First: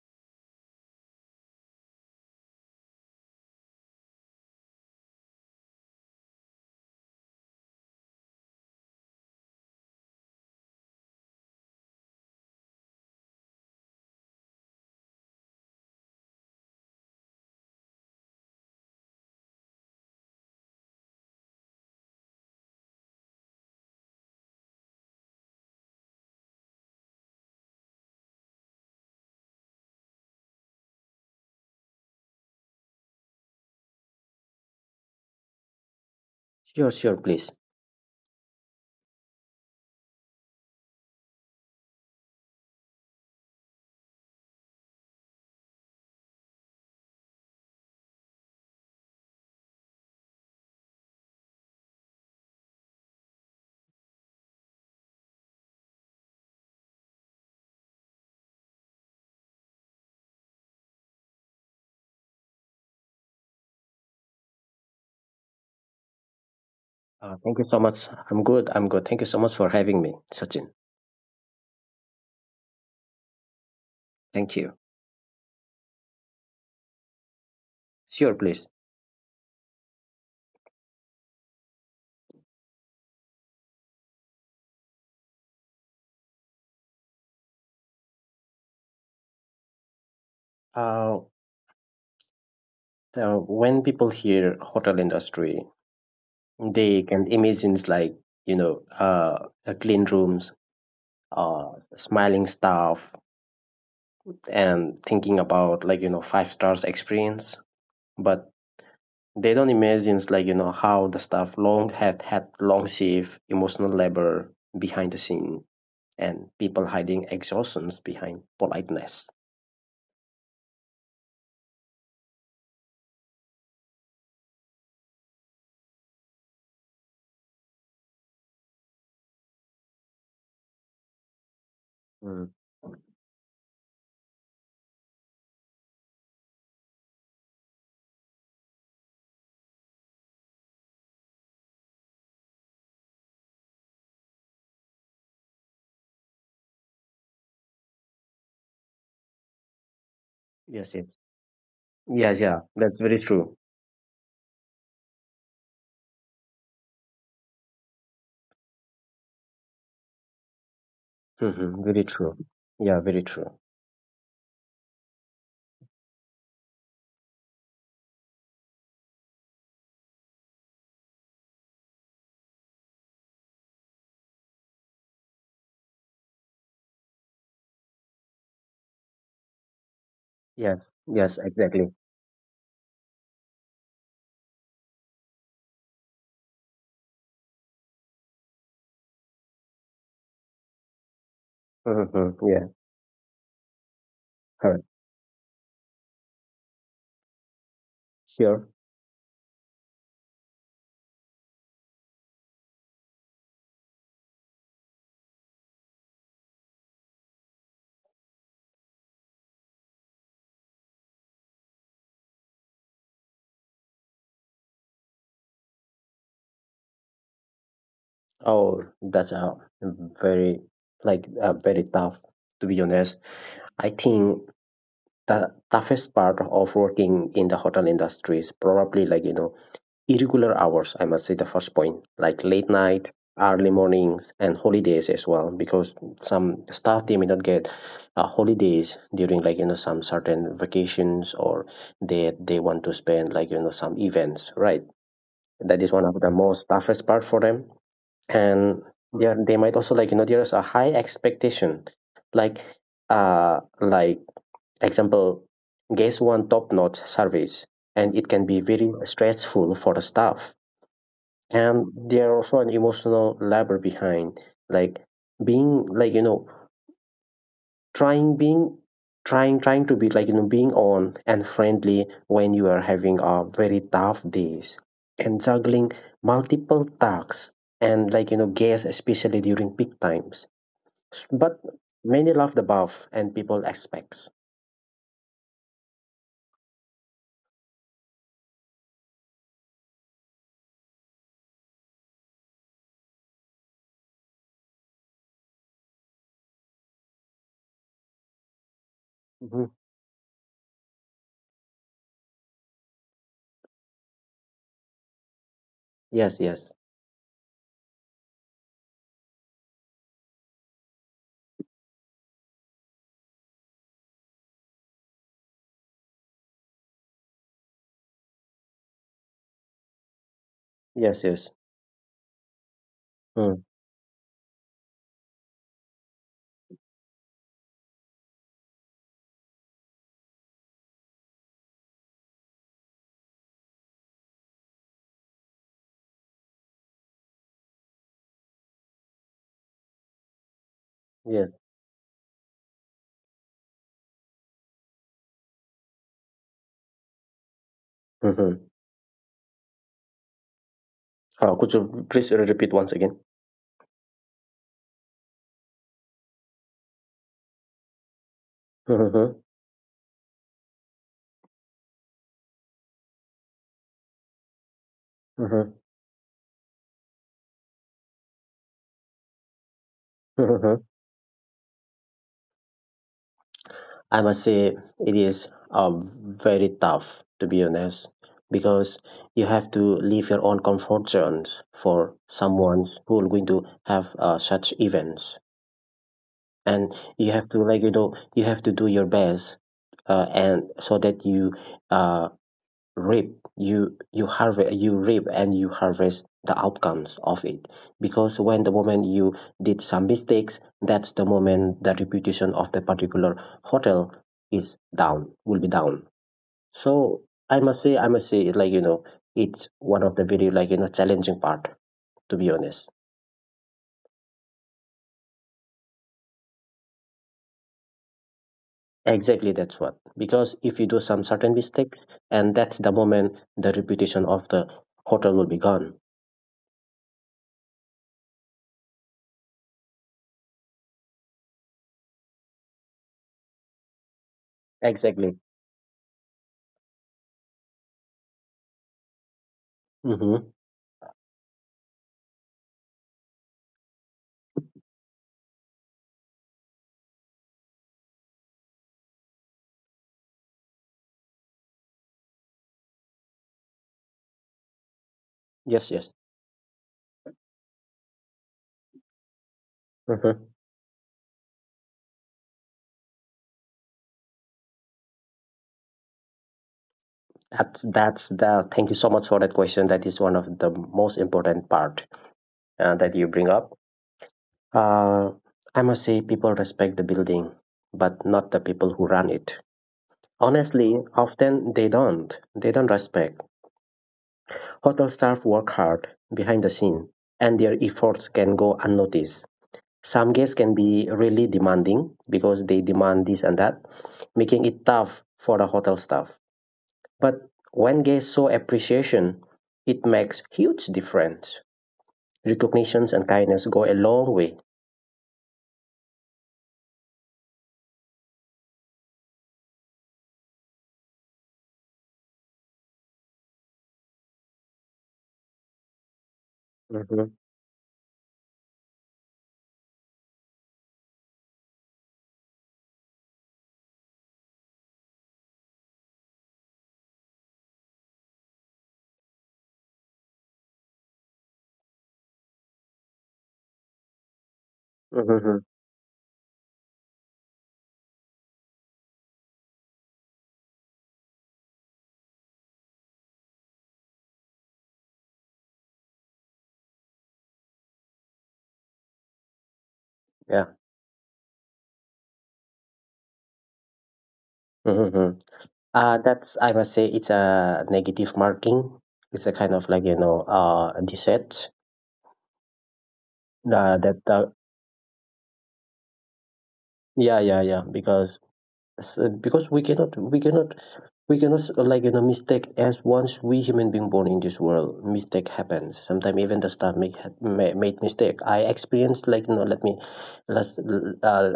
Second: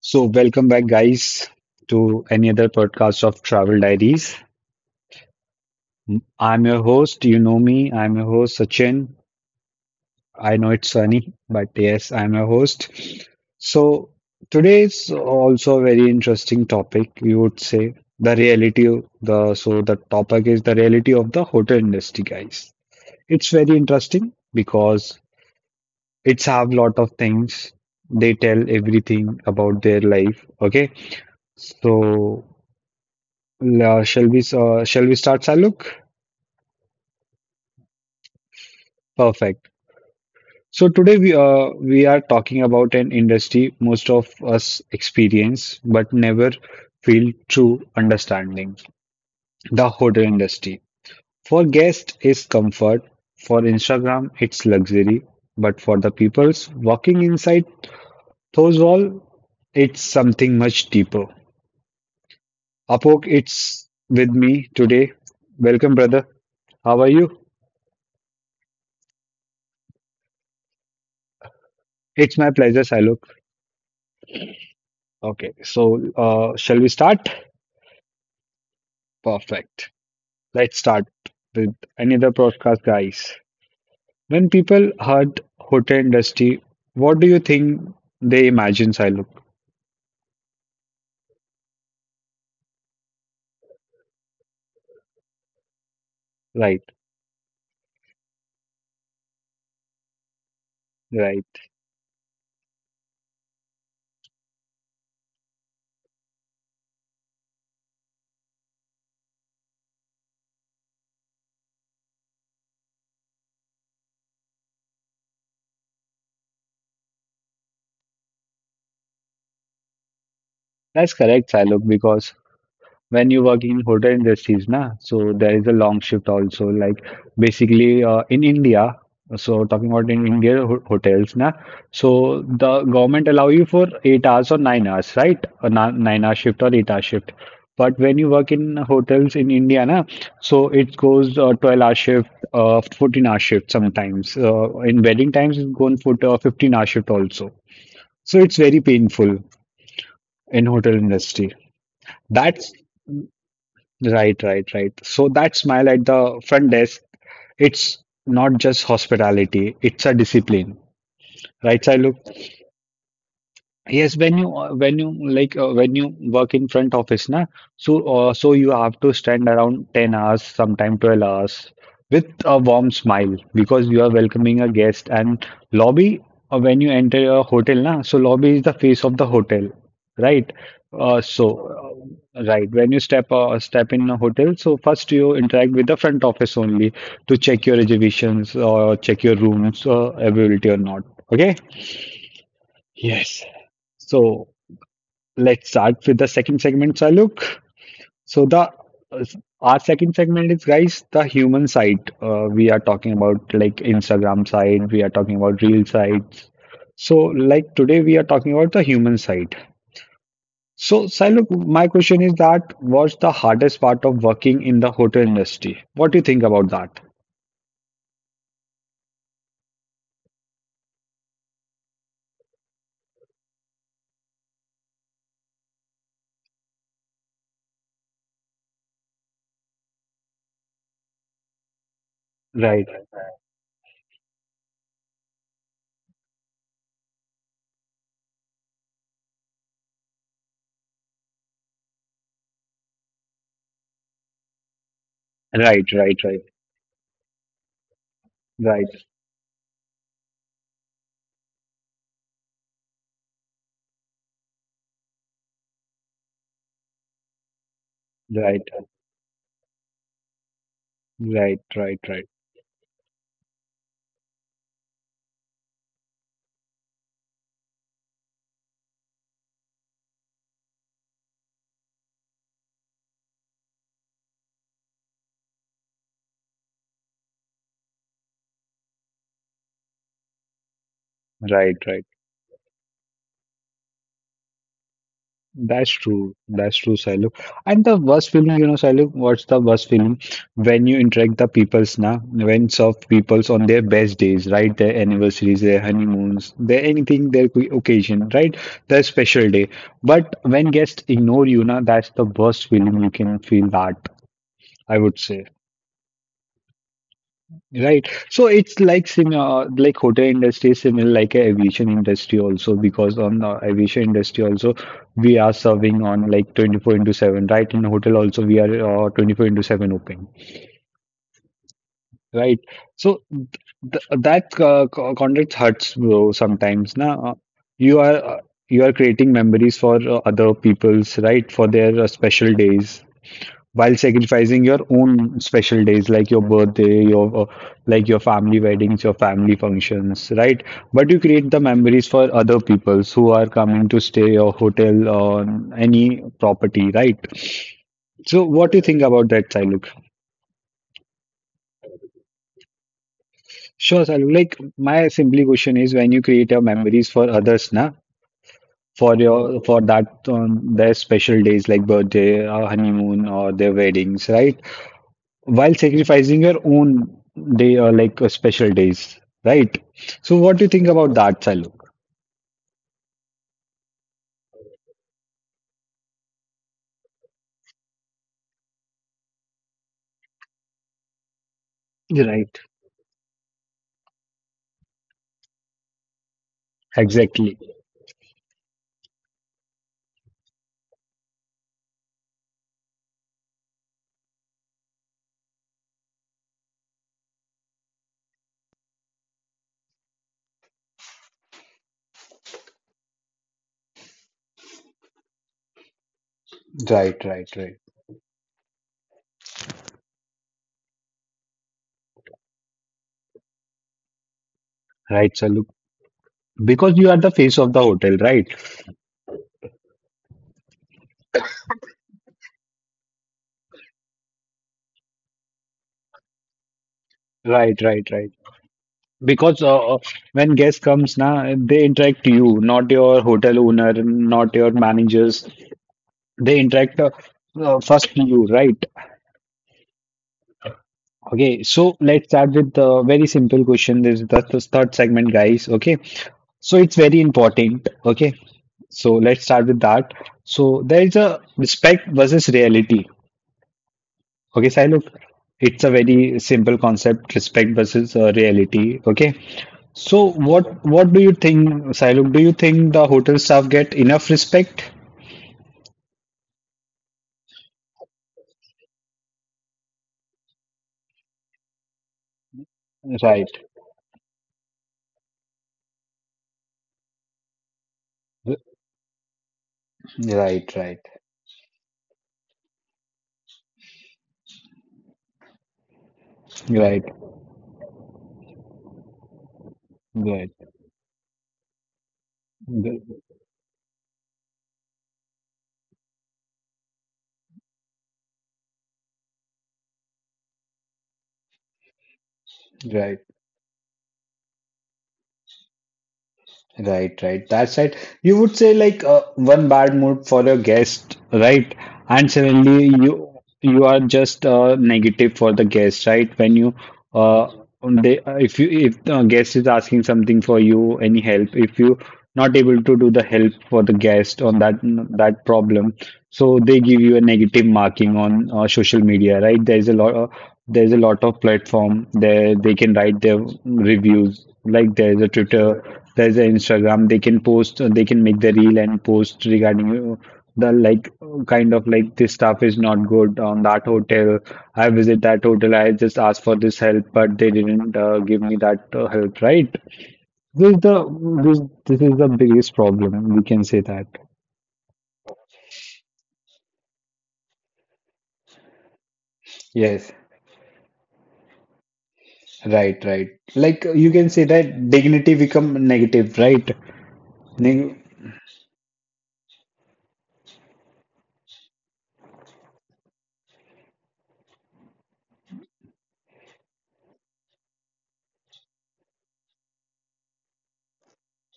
So, welcome back, guys, to any other podcast of Travel Diaries. I'm your host. You know me. I'm your host, Sachin. I know it's sunny, but yes, I'm your host. So, today is also a very interesting topic, you would say. The reality, of the the topic is the reality of the hotel industry, guys. It's very interesting because it's have lot of things. They tell everything about their life. Okay. So Shall we start, Saluk? Sure, sure, please. Perfect. So today we are talking about an industry most of us experience but never feel true understanding, the hotel industry. For guests is comfort, for Instagram it's luxury, but for the peoples walking inside those walls, it's something much deeper. Apok, it's with me today. Welcome, brother. How are you? Thank you so much. I'm good. I'm good. Thank you so much for having me, Sachin. It's my pleasure, Saluk. Thank you. Okay, so shall we start? Sure, please. Perfect. Let's start with another podcast, guys. When people heard hotel industry, what do you think they imagine, Siluk? Uh, when people hear hotel industry, Right, they can imagine clean rooms, right. Smiling staff, and thinking about like you know five stars experience. But they don't imagine like you know how the staff long have had long shift, emotional labor behind the scene and people hiding exhaustions behind politeness. That's correct, Siluk, because when you work in hotel industries na so there is a long shift also like basically in india so talking about in india hotels na so Mm. the government allow you for 8 hours or 9 hours right 9-hour shift or 8-hour shift but when you work in hotels in india na so it goes 12-hour shift 14-hour shift sometimes in wedding times it's gone for 15-hour shift also so it's very painful in hotel Yes, yes. industry Yes, yeah, that's that's very true. Right, right, right. So that smile at the front desk, it's not just hospitality, it's a discipline. Hmm Right, Very Sailu? true. Yeah, very true. Yes, when you when you work in front office, na, so so you have to stand around 10 hours, sometime 12 hours, with a warm smile because you are welcoming a guest. And lobby, when you enter a hotel, na, so lobby is the face of the hotel, right? Yes, Uh, yes, so exactly. Right when you step in a hotel, so first you interact with the front office only to check your reservations or check your rooms availability or not. Okay. hmm Yeah, Yes. So. correct. Let's start with the second segment, Saluk. So the Sure. uh, our second segment is guys the human side. We are talking about like Instagram side. We are talking about real sites. So like today we are talking about the human side. So Saluk, my question is that what's the hardest part of working in the hotel industry? What do you think about that? Oh, that's a very, very tough, to be honest. I think the toughest part of working in the hotel industry is probably like, you know, irregular hours, I must say the first point, like late Right, night, early mornings, and holidays as well, because some staff they may not get holidays during like you know some certain vacations or they want to spend like you know some events, right? right, That is one right, of the right, most toughest part for them, and right, yeah, they might also like you know there's a high expectation, like like example, guest one top notch service, and it can right, be very stressful for the staff right, and right, there are also an emotional labor behind like being like you know trying being trying trying to be like you know being on and friendly when you are having a very tough days and juggling multiple tasks and like you know guests especially during peak times but right, right. many love the buff and people expects. That's true. That's true, Sailu. And the worst feeling, you know, Sailu, what's the worst feeling? When you interact the peoples now, when soft peoples on their best days, right? Their anniversaries, their honeymoons, their anything, their occasion, right? Their special day. Mhm. But when guests ignore you, now that's the worst feeling you can feel that, I would say. Yes, yes. Right. So it's like similar, like hotel industry, is similar like a aviation industry also, because on aviation industry also, we are serving on like 24 into 7, right? In hotel also, we are 24 into 7 open, Yes, yes. right? So th Mm, th that contract hurts, bro, sometimes. Now you are uh, you are creating memories for other people's, right? For their special days while sacrificing your own special days like your birthday your like your family weddings your family functions right but you create yes. the memories for other people who are coming to stay your hotel or any property right so hmm what do you think about that Siluk? could you please repeat once again? Sure, Saluk. Like my simply question is when you create your memories for others, na, for hmm your for that their special days like birthday or honeymoon or their weddings, right? While sacrificing your own day or like special days, right? So, what do you think hmm about that, Saluk? I must say it is very tough, to be honest, because you have to leave your own comfort zones for Right. someone who are going to have such events, and you have Exactly, to like you know you have to do your best, and so that uh, you reap and you harvest the outcomes of it, because when the moment you did some mistakes, that's the moment the reputation of the particular hotel is down will be down. right, So right, i right. must say i must say like you know it's one of the very like you know challenging part, to be honest. Right, Saluk? Because you are the face of the hotel, right? Exactly, that's what, because if you do some certain mistakes, and that's the moment the reputation of the hotel will be gone. Right, right, right. Because when guest comes, na, they interact you, not your hotel owner, not your Exactly. managers. They interact first you, right? Mm-hmm. Okay, so let's start with the very simple question. This is that's the third segment, guys. Okay, so it's very important. Okay, so let's start with that. So there is a respect versus reality. Okay, Sai, look, it's a Yes, yes. very simple concept, respect versus reality. Okay, so Mm-hmm. what do you think, Sailuk? Do you think the hotel staff get enough respect? That's the — thank you so much for that question. That is one of the most important part that you bring Right, up. Uh, I must say, people respect the building, but not the people who run it. right, Honestly, right, often they don't. They don't respect. Hotel staff work hard behind the right, scene, and their efforts can go unnoticed. Some right, guests can be really demanding because they demand this and that, making it tough for the hotel staff. But when guests show appreciation, it makes huge difference. Recognitions right. and kindness go a long way. Right, right. That's right. You would say like one bad mood for a guest, right? And suddenly you are just negative for the guest, right? When you Mm-hmm. uh, they, if you if the guest is asking something for you, any help, if you not able to do the help for the guest on that problem, so they give you a negative marking on social media, right? There's a lot of platform there they can write their reviews. Like there's a Mm-hmm. Twitter, there's an Instagram. They can post, they can make the reel and post regarding the like kind of like this staff is not good on that hotel. I visit that hotel, I just asked for this help, but they didn't give me that help, right? Yeah. This is the this this is the biggest problem, we can say that. hmm That's I must say it's a negative marking. It's a kind of like Yes, you know dissent. right, right. Like you That can say that dignity become negative, right? yeah, yeah, yeah, Neg because s- because we cannot we cannot we cannot s- like you know mistake as once we human being born in this world mistake happens sometimes. Even the star made mistake. I experienced like you know — let me — let's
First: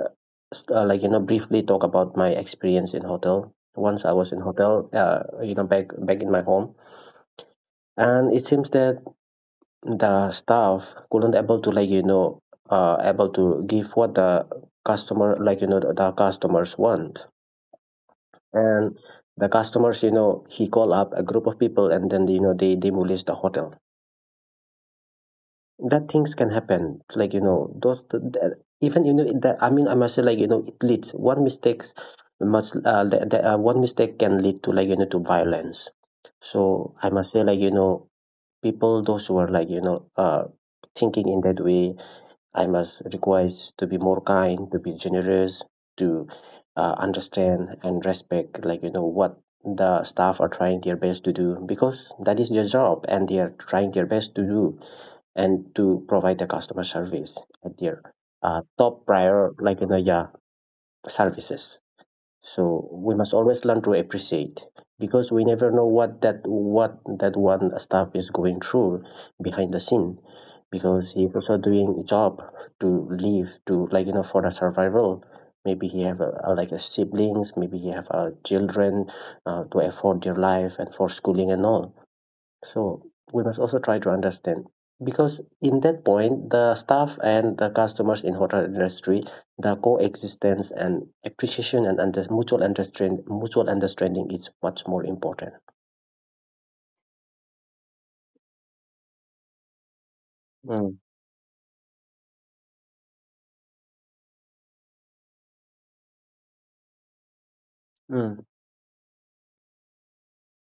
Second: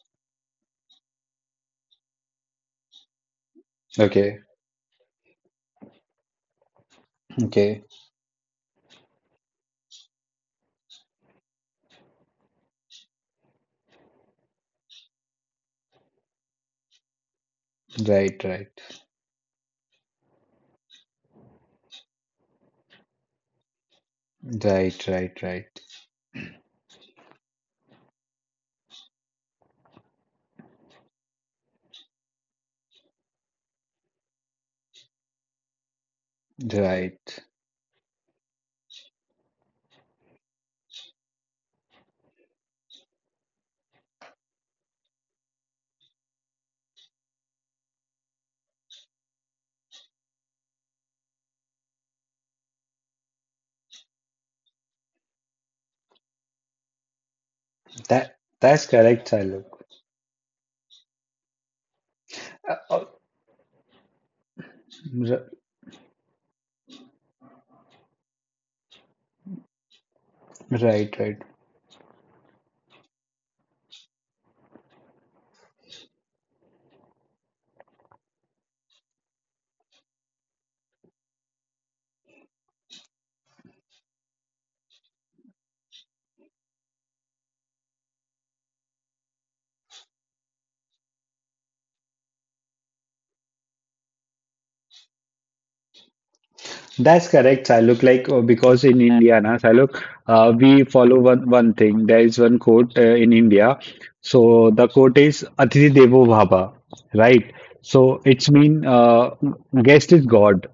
like you know briefly talk about my experience in hotel. Once I was in okay, hotel, you know, back in my home, okay. and it seems that the staff couldn't able to like you know able to give what the customer like you know the customers want, Right, right, and the customers you know he call up a group of people and then you know they demolish the hotel. right, right, right, That things can happen, like you know those even you know that. I mean, I must say like you know it leads one mistakes much one mistake can lead to like you know to violence. So I must say right. like you know people those who are like you know thinking in that way, I must request to be more kind, to be generous, to understand and respect, like, you know, what the staff are trying their best to do, because that is their job and they are trying their best to do and to provide the customer service at their That that's top correct, prior, like, Alok. you know, yeah, services. Uh, So uh, we must always learn to appreciate, because we r- never know what that — what that one staff is going through behind the scene, because right, he's right. also doing a job to live, to like you know for the survival. Maybe he have like a siblings, maybe he have children to afford their life and for schooling and all. So we must also try to understand, because in that point, the staff and the customers in hotel industry, the coexistence and appreciation and under — mutual understanding is much more important. That's correct, Saluk. Like because in India, na Saluk, we Mm, follow one thing. There is one quote in India. So the quote is "Atiti Devo Bhava," right? So mm, it's mean guest is God.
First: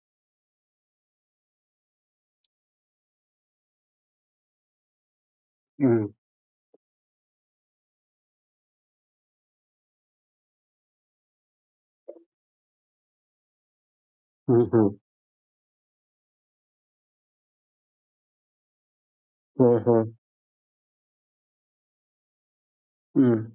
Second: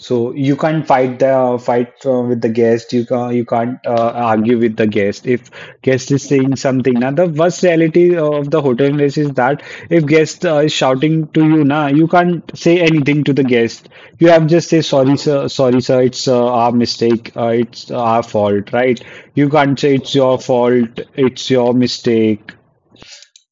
So you can't fight the fight with the guest. You can't argue with the guest. If guest mm, is saying something, now the worst reality of the hotel industry is that if guest is shouting to you, now you can't say anything to the guest. You have just say mhm, sorry sir, it's our mistake, it's our fault, right? You can't say mhm, it's your fault, it's your mistake mm,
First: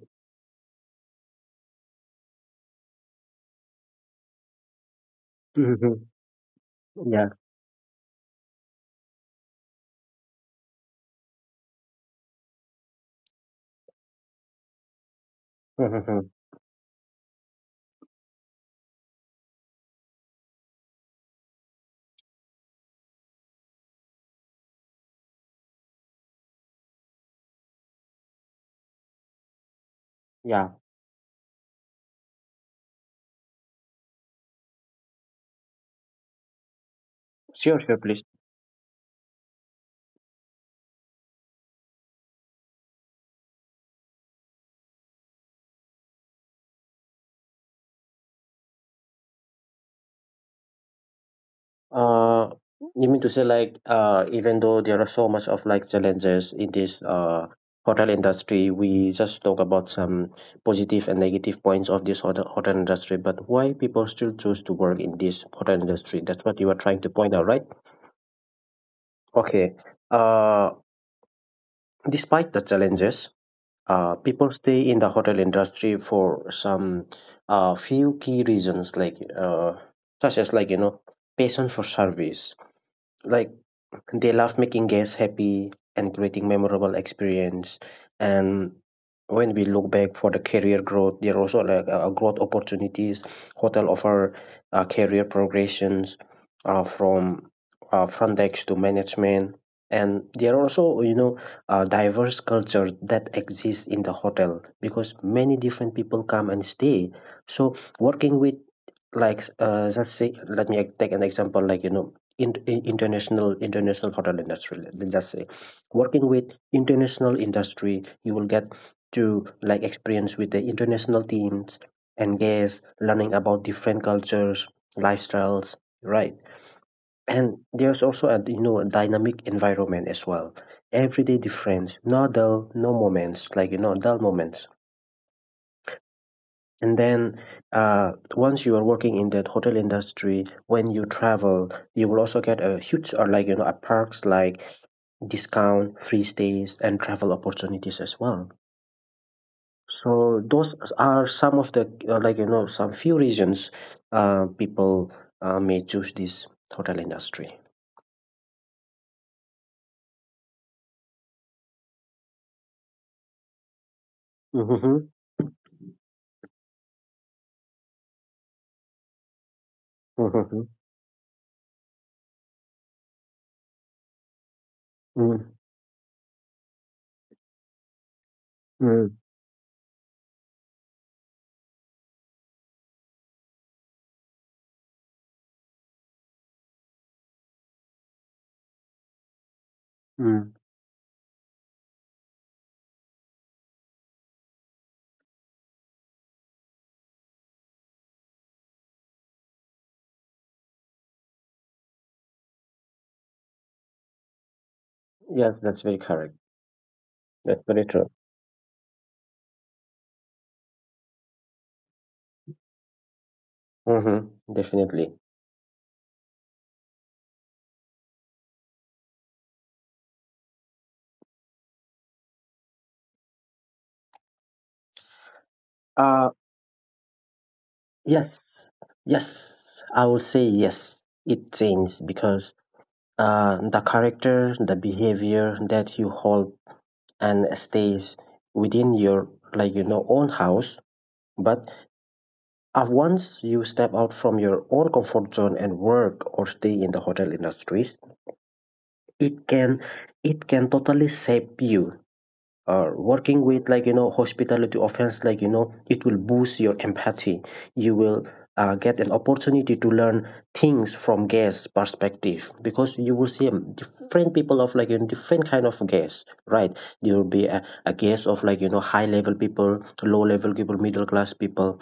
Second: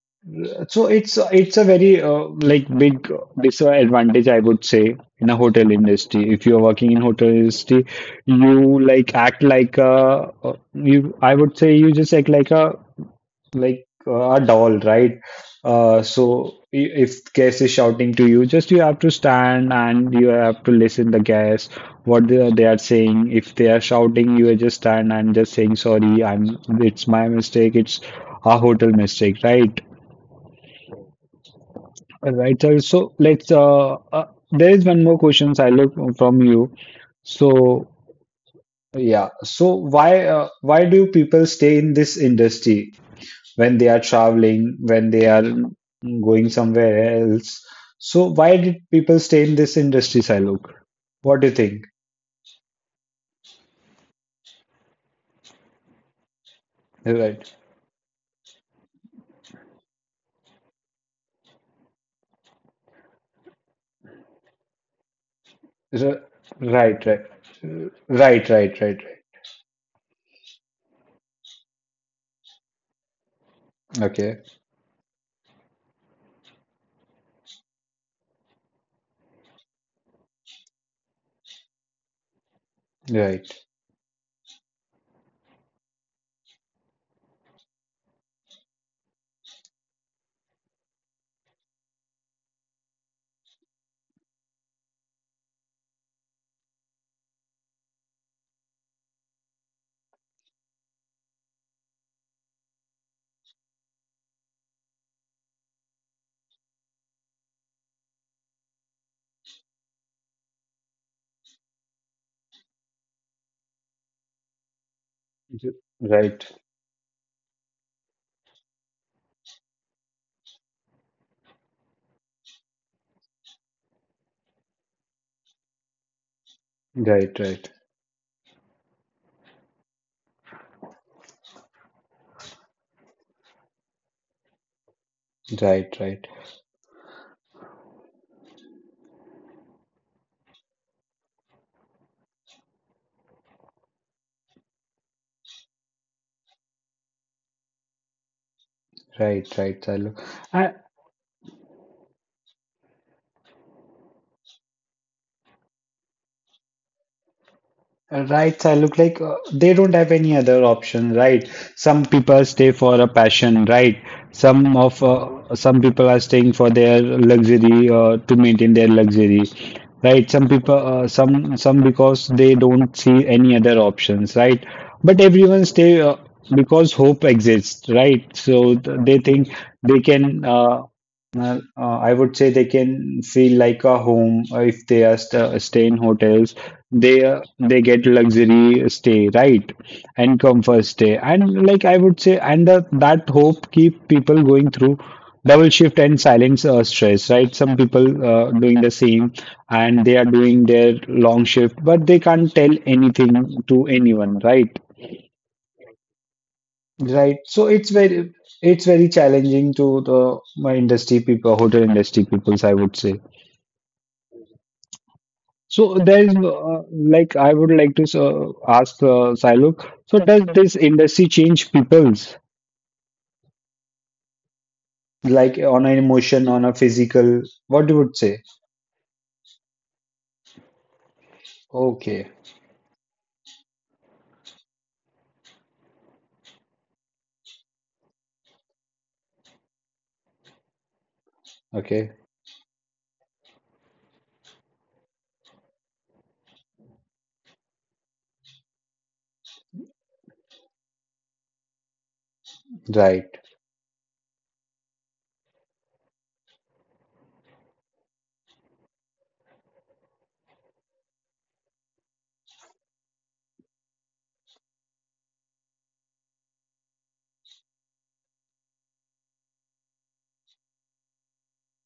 so it's a very like big disadvantage I would say in a hotel mhm. industry. If you're working in Yeah. hotel industry, you like act like a you I would say you just act like a a doll, right? Mhm, mhm. If guest is shouting to you, just you have to stand and you have to listen the guest what they are saying. If they are shouting, you just stand and just saying sorry. I'm it's my mistake. It's a hotel mistake, right? Yeah. All right, sir. So let's. There is one more question, Sailesh, from you. Sure, So sure, please. yeah. So why do people stay in this industry when they are traveling, when they are going somewhere else? So why did people stay in this industry, Sailok? What do you think? Uh, you mean to say like even though there are so much of like challenges in this Right. hotel industry, we just talk about some positive and negative points of this hotel industry, but why people still choose to work in this hotel industry? R- That's what you are trying Right. to Right. point out, right? Right. Right. Right. Right. Okay. Uh, Despite the challenges, Okay. people stay in the hotel industry for some few key reasons, such as like you know passion for service. Right. Like, they love making guests happy and creating memorable experience. And when we look back for the career growth, there are also like growth opportunities. Hotel offer career progressions from front desk to management. And there are also, you know, diverse culture that exists in the hotel because many different people come and stay. So working with like let's say let me take an example like you know international hotel industry, us just say Right. working Right. with international industry, you will get to like experience with the international teams and guests, learning about different cultures, lifestyles, right? And Right. there's also a you know a dynamic environment as well, everyday different, no dull no moments like you know dull moments. Right. Right. And then once you are working in that hotel industry, when you travel you will also get a huge or like you know a perks like discount, free stays and travel opportunities as well. Right. Right. Sailok. So those are some of the like you know some few reasons people may choose this hotel industry. Right, I Look like they don't have any other option, right? Some people stay for a passion, right? Mm-hmm. Some people are staying for their luxury to maintain their luxury, right? Some Mm-hmm. people, some because they don't see any other options, right? But Mm, everyone stay because hope exists, right? So they mm, think they can. I would say they can feel like a home if they are st stay in hotels. They uh, they get luxury stay, right? And mm. comfort stay. And like I would say, that hope keep people going through double shift and silence stress, right? Some people doing the same and they are doing their long shift, but they can't tell anything to anyone, right? Yes, that's very correct. Right. So That's very true. It's very challenging to the my industry people, hotel industry peoples, I would say. Mm-hmm. Definitely. So there's like I would like to ask Sailok. So does this industry change people's like on an Uh. emotion, on a physical? What you would say? Yes, yes, I would say yes. It changed Okay. because the character, the behavior that you hold and stays within your like you know own house. But Okay. Once you step out from your own comfort zone and work or stay in the hotel industries, it can it can totally shape you. Right. Working with like you know hospitality offense, like you know it will boost your empathy. You will get an opportunity to learn things from guests perspective, because you will see different people of like in different kind of guests, right? There will be a, guest of like you know high level people, low level people, middle class people.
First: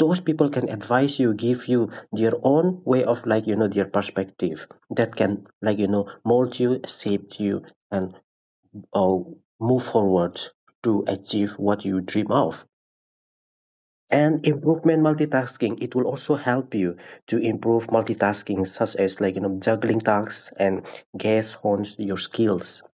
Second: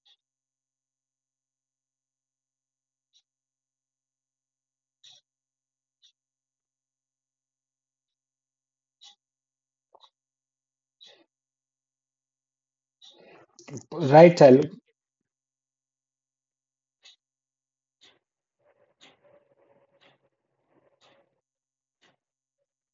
Those people can advise you, give you their own way of like you know their perspective. That can like you know mold you, shape you, and or move forward to achieve what you dream of. Right, And Sailok. improvement multitasking, it will also help you to improve multitasking, such as like you know juggling tasks and gas hones your skills.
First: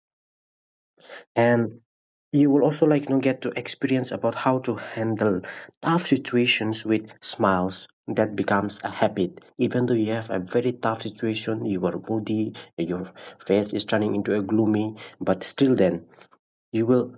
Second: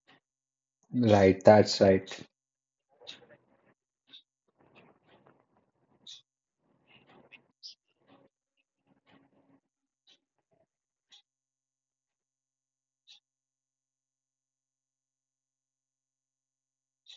Right. That's And right. you will also like you know get to experience about how to handle tough situations with smiles. That becomes a habit. Even though you have a very tough situation, you are moody, your face is turning into a gloomy, but still then you will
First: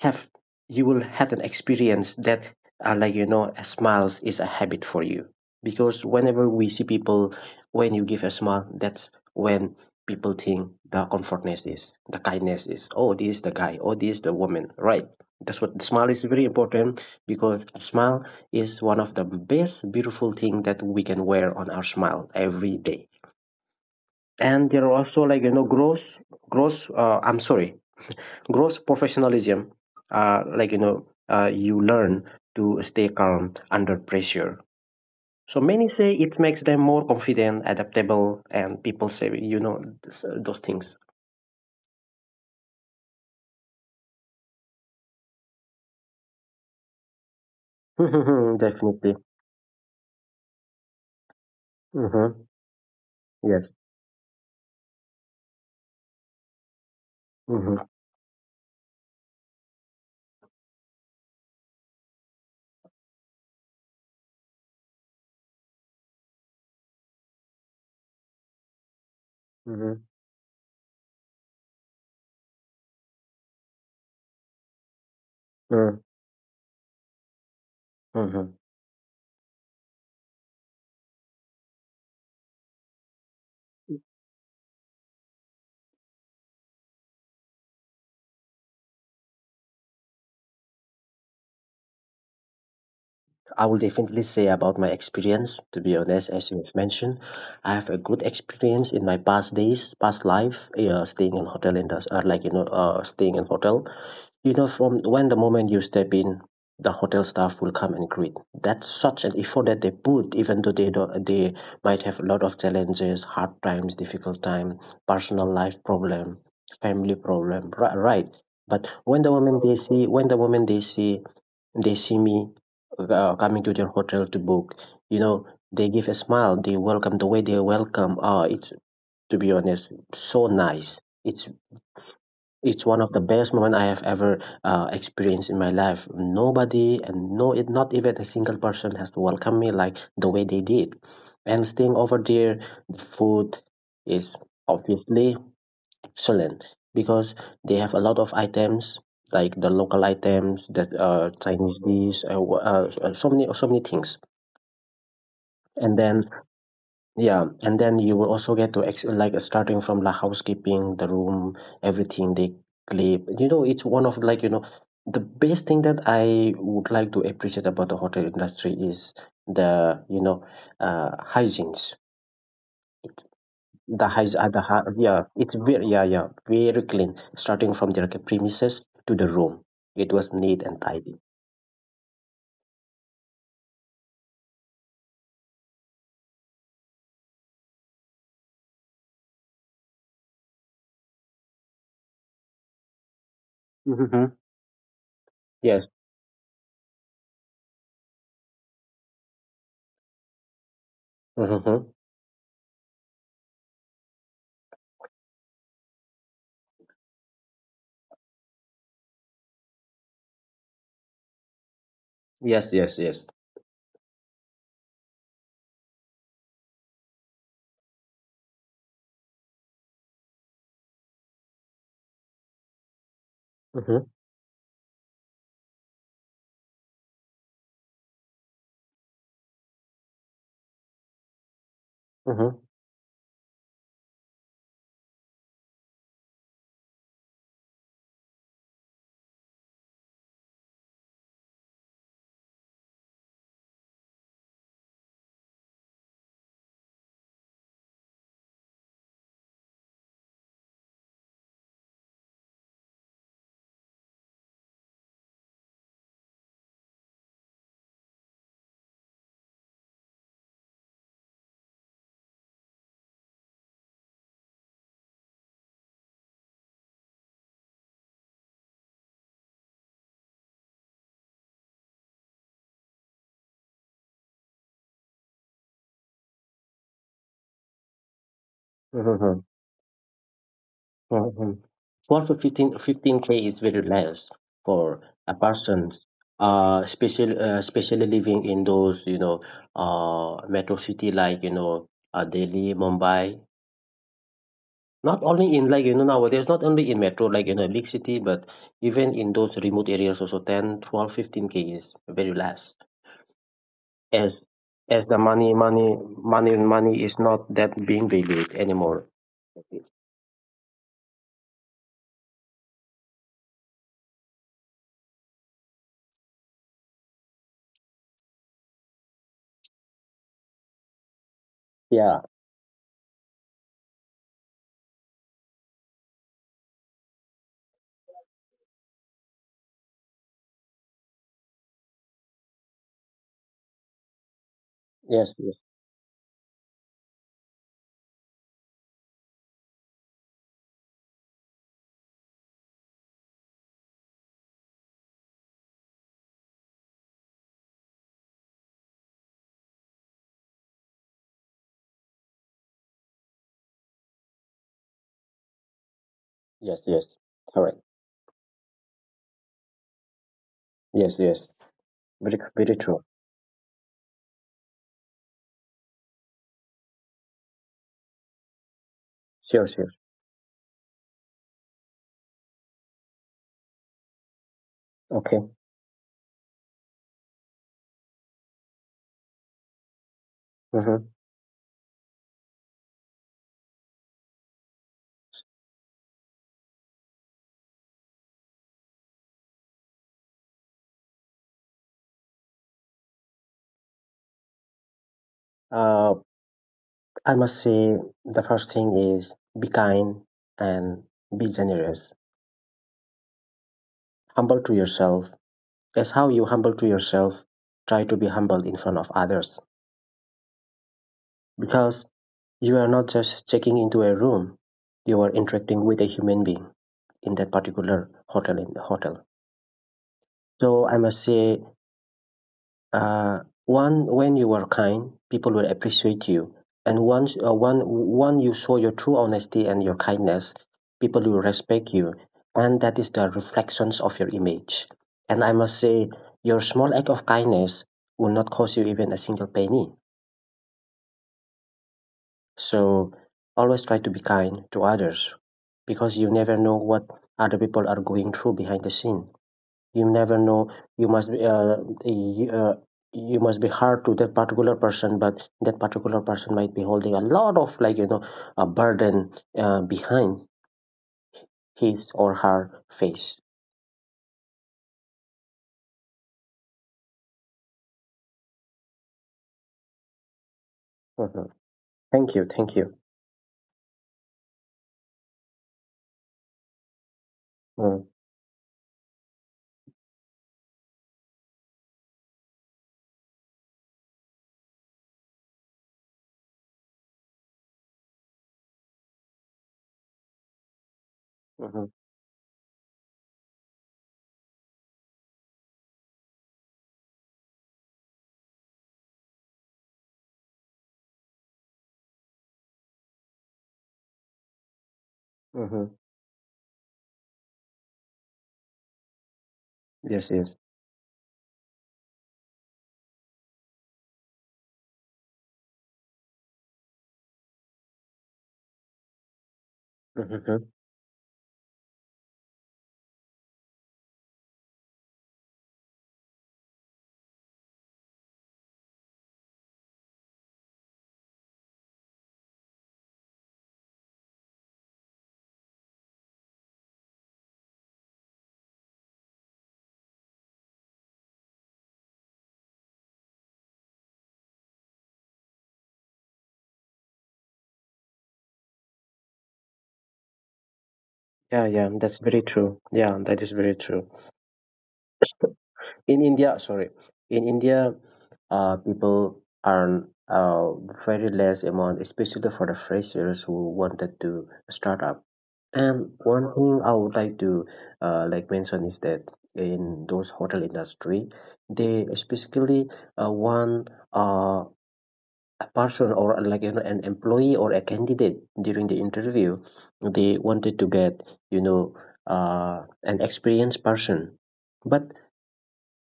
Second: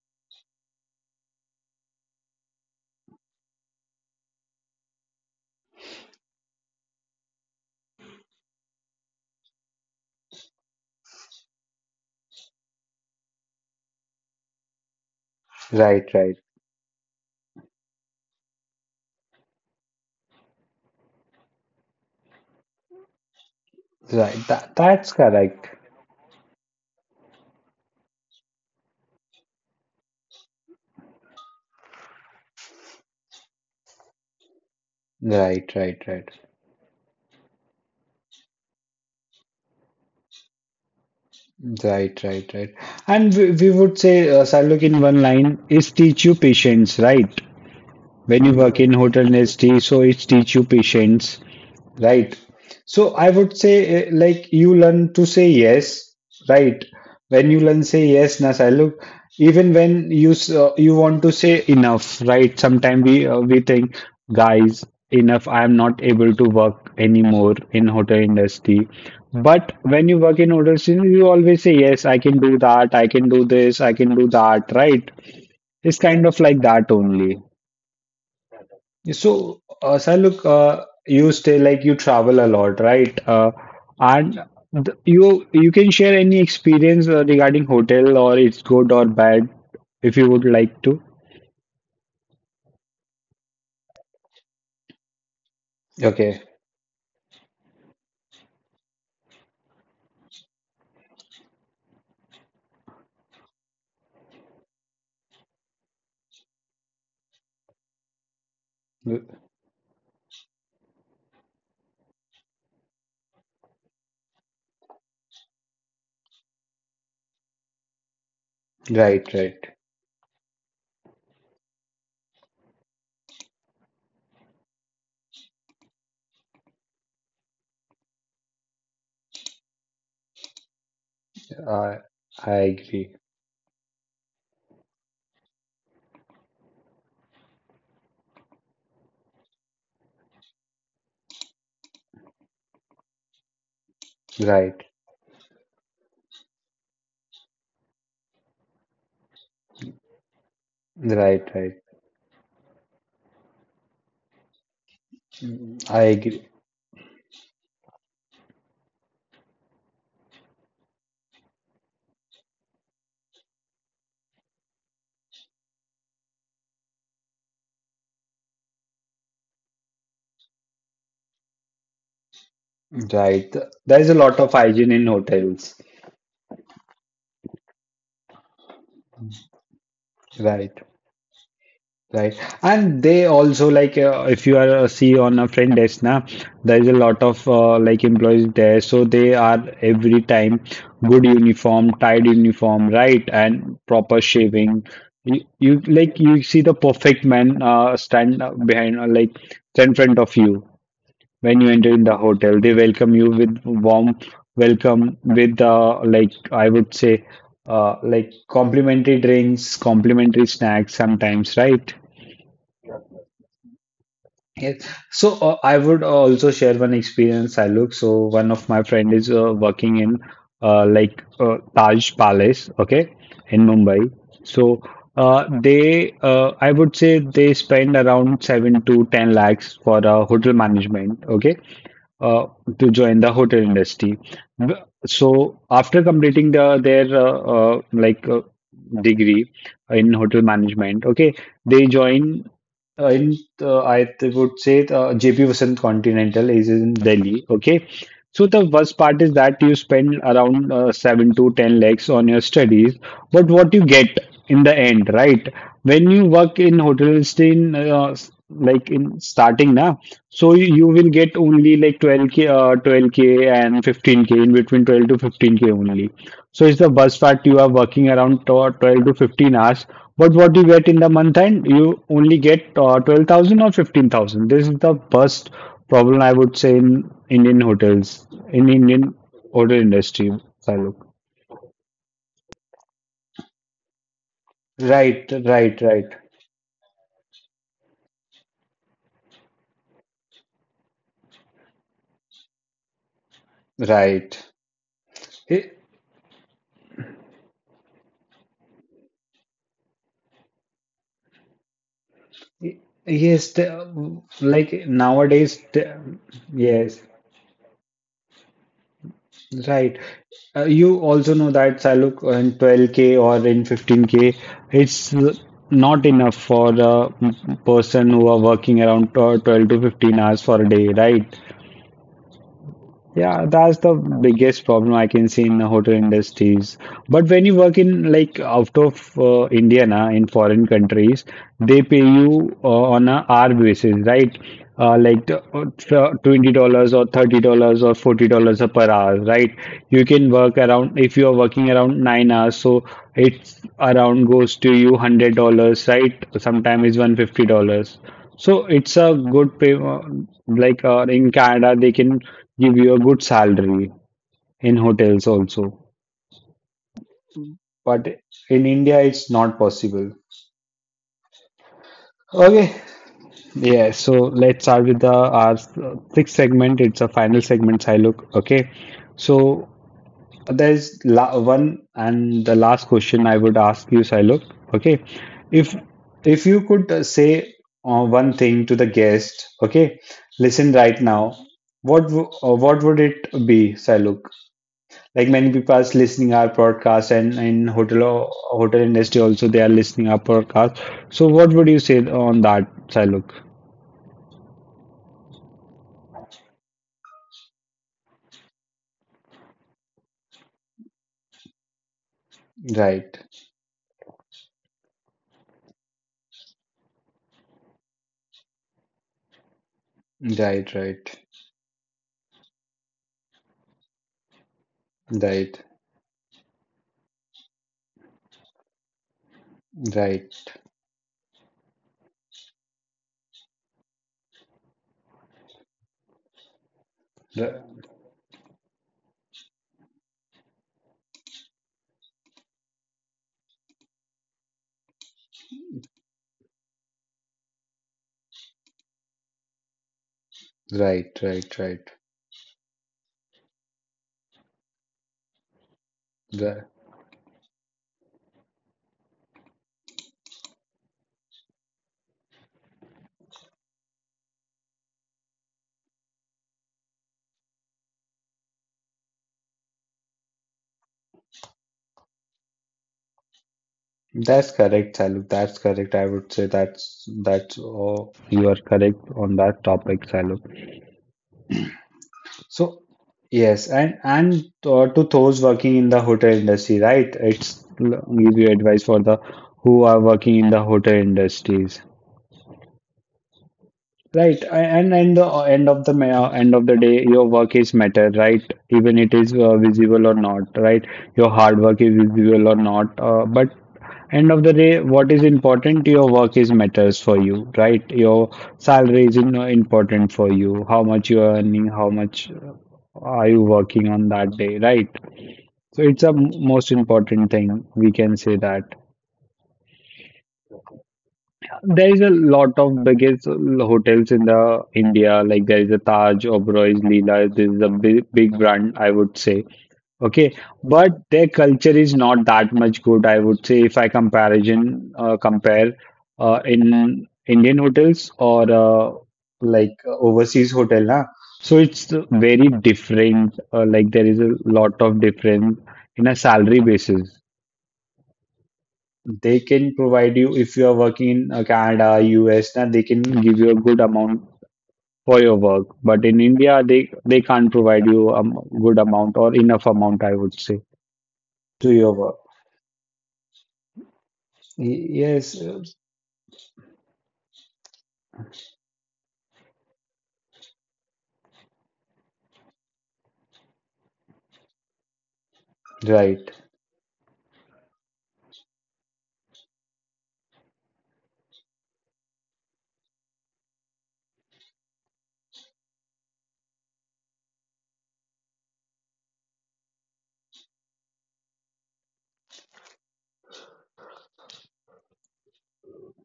have you will have an experience that a smiles is a habit for you because whenever we see people, when you give a smile, that's when people think the comfortness is, the kindness is, oh, this is the guy, oh, this is the woman, right? That's what, the Right. smile is Right. very important, because a smile is one of the best beautiful thing that we can wear on our smile every day. Right. And That, there are that's also correct. gross gross I'm sorry grows professionalism. You learn to stay calm under pressure. So Right. many Right. say Right. it makes them more confident, adaptable, and people say, this, those things. Right, right, right. And we would say, Sarlok, in one line, is teach you patience, right? When you work in Definitely. hotel industry, so it's teach you patience. Right. Hmm. So I would Yes. say, you learn to say yes, right? When you learn Hmm. say yes, Nasa, look, even when you you want to say enough, right? Sometimes we think, guys, enough. I am not able to work anymore in hotel industry. But Hmm. when you work in hotel industry, you always say yes. I can do that. I can do this. I can do that. Right? Mm-hmm. It's kind of like that only. Mm-hmm. So, sir, look, you stay like you travel a lot, right? And yeah, th you you can share any experience regarding hotel or it's good or bad if you would like to. I will definitely say about my experience. To be honest, Okay, as you've mentioned, I have a good experience in my past days, past life, yeah, staying in hotel in the, staying in hotel. You know, from when the moment you step in, the hotel staff will come and greet. That's such an R- effort that they put, even though they don't, they might have a lot of challenges, hard times, difficult time, personal life problem, family problem, right? But right, right. When the moment they see me coming to their hotel to book, you know, they give a smile, they welcome, the way they welcome, oh, it's, to be honest, so nice. It's Uh, I it's one of agree. the best moment I have ever experienced in my life. Nobody and no, it not even a single person has to welcome me like the way they did. And staying over there, the food is Right, obviously excellent, because they have a lot of items, like the local items, the right, Chinese right. dish, so many things. Mm, And I then, agree. yeah, and then you will also get to ex like starting from the housekeeping, the room, everything they clean. You know, it's one of, the best thing that I would like to appreciate about the hotel industry is the, uh, hygienes. Right. There The is a hygiene, lot of the hy hygiene in yeah, it's hotels. very, yeah, yeah, very clean. Starting from the, premises to the room, it was neat Right. and tidy. Right. And they also like if you are see on a friend desk now, there is a lot of like employees there. So they are every time good uniform, tied uniform, right? And proper Mm-hmm. shaving. You Yes. like you see the perfect man stand behind stand in front of you when you Mm-hmm. enter in the hotel. They welcome you with warm welcome with like I would say like complimentary drinks, complimentary snacks sometimes, right? Yes, yes, yes. Yes. So I would also share one experience I look. So one of my friend is working in Taj Palace, okay, in Mumbai. Mm-hmm. So they, I would say they spend around seven to ten lakhs for a hotel management, okay, uh, Mm-hmm. to join the hotel industry. So after completing the their degree in hotel management, okay, they join. In I th- would say JP Vasant Continental is in Delhi. Okay. So the worst part is that you spend around 7 to 10 lakhs on your studies, but what you get in the end, right? When you work in hotel stay in like in starting now, so you will get only like 12k, 12k and 15k, in between 12 to 15k only. So it's the bus part you are working around 12 to 15 hours. But what you get in the month end, you only get 12,000 or 15,000. This is the worst problem I would say in Indian hotels, in Indian Mm-hmm. hotel industry, Saluk. Mhm. 4 to 15, 15 k is very less for Right, a person, right, right, especially living in those, you know, metro city, Delhi, Mumbai. right. Not only in, Eh, nowadays, not only in metro, big city, but even in those remote areas also, 10, 12, 15 k is very less, eh, yes, the, as, like the money, nowadays, the, money yes. is not that being valued anymore. Right. You also know that Saluk, in 12K or in 15K, it's not enough for a person who are working around 12 to 15 hours for a day, right? Yeah. Yeah, that's the biggest problem I can see in the hotel industries. But when you work in like out of India na, in foreign countries, they pay you on a hour basis, right? Yes. Yes. $20 or $30 or $40 per hour, right? You can work around, if you are working around 9 hours, so it's around goes to you $100, right? Sometimes it's $150. So it's a good pay, in Canada, they can give you a good salary in hotels also. Yes. Yes. Correct. But in India, it's not possible. Yes. Yes. Very, very Okay, true. yeah, so let's start with the our sixth segment. It's a final segment, Silok. Okay, so Sure, sure. there's la one and the last question I would ask you, Sailok. Okay, Okay. if if you could say one thing to the guest, okay, listen right Hmm. now. What would it be, Sailok? Like many people are listening our podcast, and in hotel or hotel industry also they are listening our podcast. So what would you say on that, Sailok? Uh, I must say, the first thing is be kind and be generous. Right, Humble to yourself. As how you humble to yourself, try to be humble in front of others, right, right, because you are not just checking into a room. You are right, interacting with a human being in that particular hotel, in the hotel. right, So I must say, one, when you were kind, people will appreciate you. And once, right, one you show your true honesty and your kindness, people will respect you. And that is the reflections of your image. And I must say, your small act of kindness will not cost you even a single penny. right, right, So always try to be kind to others, because you never right. know what other people are going through behind the scene. You never know. you must be uh, you, uh, you must be hard to that particular person, but that particular person might be holding a lot of, a burden behind his or her face. That's correct, Saluk. That's correct. I would say that's oh, you are correct on that topic, Saluk. Mhm. Thank you, thank So you. yes, and to those working in the hotel industry, right? It's give you advice for the who are working in the hotel industries. Right, and the end of the day, your work is matter, right? Even it is visible or not, right? Your hard work Mm-hmm. is visible or not, but end of the day, what is important? Your work is matters for you, right? Your salary is important for you. How much you are earning, how much are you working on that day, right? So Hmm. it's a most important thing we can say that. Yes, yes. There is a lot of biggest hotels in the India, like there is a Taj, Oberoi, Leela. This is a big, big brand, I would say. Okay, Hmm. but their culture is not that much good, I would say. If I comparison compare in Indian hotels or overseas hotel, huh? So it's very different. Like there is a lot of difference in a salary basis they can provide you if you are working in Canada, US. Then they can give you a good amount for your work. But in India, they can't provide you a good amount or enough amount, I would say, Yeah, to yeah, your work. that's very true, yeah, that is very true. Yes, In India, sorry, in India, people earn very less amount, especially for the freshers who wanted to start up. And right, one thing I would like to mention is that in those hotel industry, they specifically want uh, a person, or an employee or a candidate during the interview. They wanted to get, you know, an experienced person, but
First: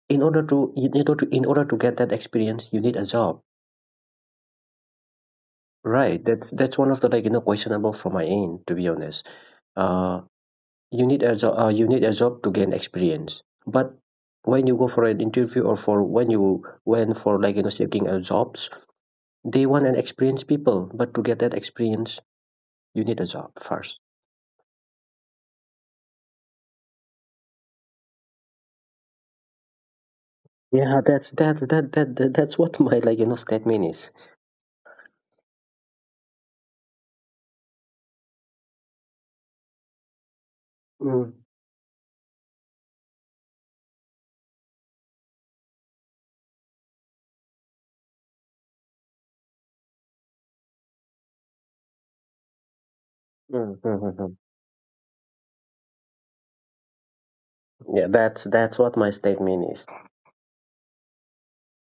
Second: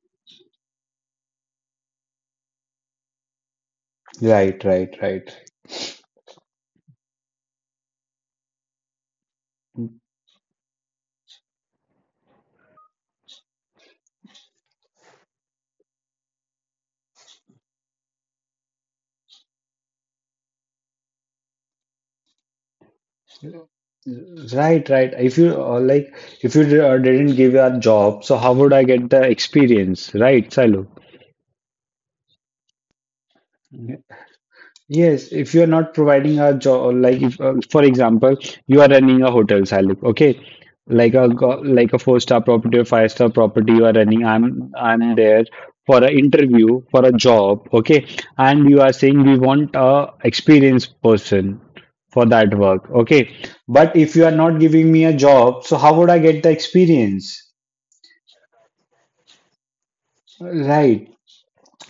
in order to get that experience you need a job, right, right, right. right? That's one of the, questionable from my end, to be honest. uh you need a job, to gain experience. But when you go for an interview, or for, when you, when, for seeking a jobs, they want an experienced people, but to get that experience you need a job first. Right, right. If you didn't give a job, so how would I get the experience, right, Salu? Yeah, that's that that that, that that's what my statement is. Yes, if you're not providing a job, like if, for example, you are running a hotel, Salib, okay, like Mm. Like a four-star property or five-star property, you are running. I'm there for an interview for a job, okay, and you are saying we want a experienced person for that work, okay. Mm, mm, But if mm, you are mm. not giving me a job, so how would I get the experience? Yeah, that's what my statement is. Right.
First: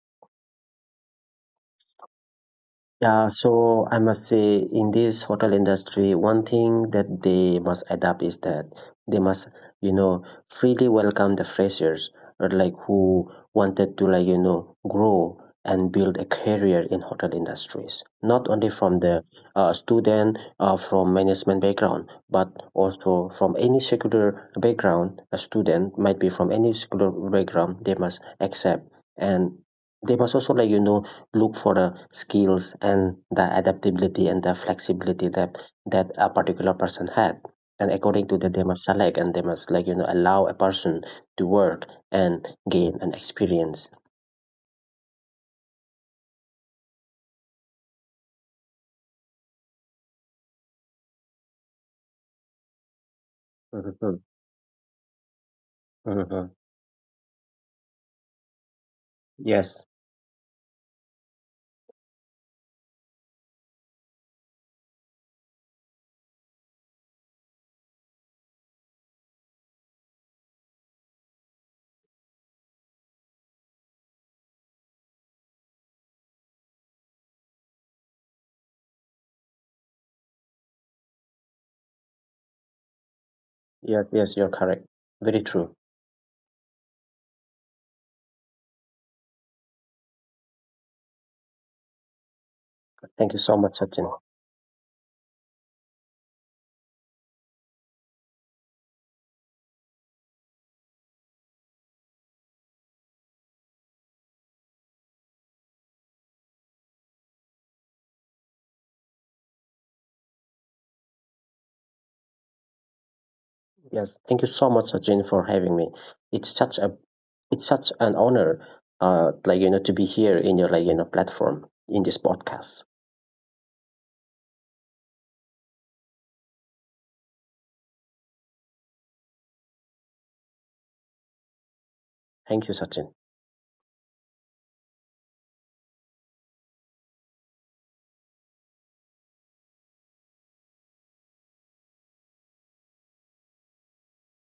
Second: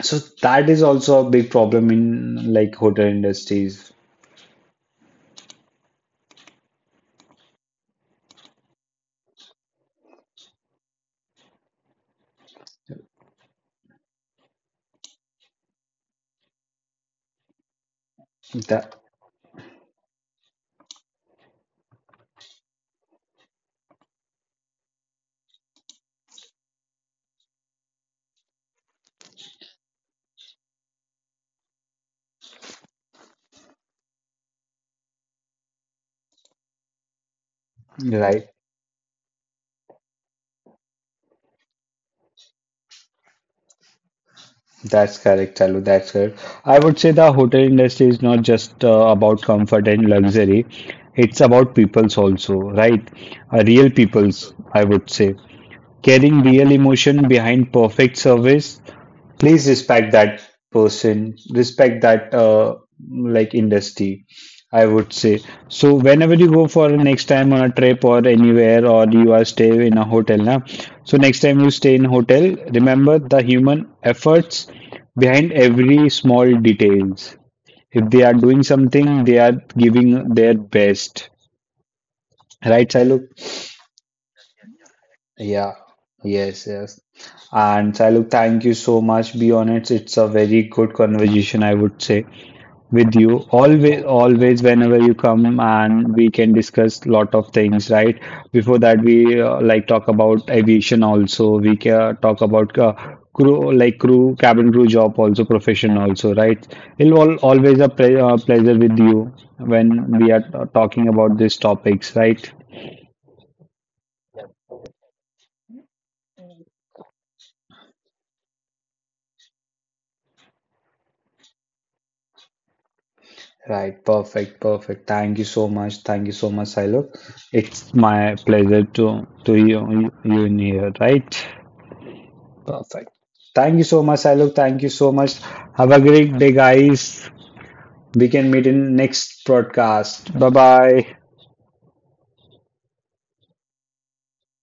So that is also a big problem in like hotel Yeah, so industries. I must say, in this hotel industry, one thing that they must adapt is that they must, you know, freely welcome the freshers, or like who wanted to grow and build a career in hotel industries. Not only That, from the student from management background, but also from any secular background, a student might be from any secular background, they must accept, and they must also look for the skills and the adaptability and the flexibility that a particular person had, and according to right. that they must select, and they must allow a person to work and gain an experience. That's correct, Chalu. That's correct. I would say the hotel industry is not just about comfort and luxury. It's about peoples also, right? Real Mhm, peoples, I would say, carrying mhm. real emotion behind perfect service. Please Yes, respect that person, respect that like industry. I would say. So whenever you go for next time on a trip or anywhere or you are stay in a hotel now. So next time you stay in hotel, remember the human efforts behind every small details. If they are doing something, they are giving their best. Right, Sailu? yes. Yes, you're correct. Very true. And Sailu, thank you so much. Be honest, it's a very good conversation, I would say, with Thank you. you so much, Always, Sachin. always, whenever you come, and we can discuss lot of things, right? Before that, we like talk about aviation also. We can talk about crew, like crew, cabin crew job also, profession also, right? It'll al always a pleasure with you when we are talking about these topics, right? Yes, thank you so much, Sachin, for having me. it's such a it's such an honor to be here in your, platform, in this podcast. Right, perfect, perfect. Thank you so much. Thank you so much, Silo. It's my pleasure to you in here, right? Thank you, Perfect. Sachin. Thank you so much, Silo. Thank you so much. Have a great day, guys. We can meet in next broadcast. Bye bye.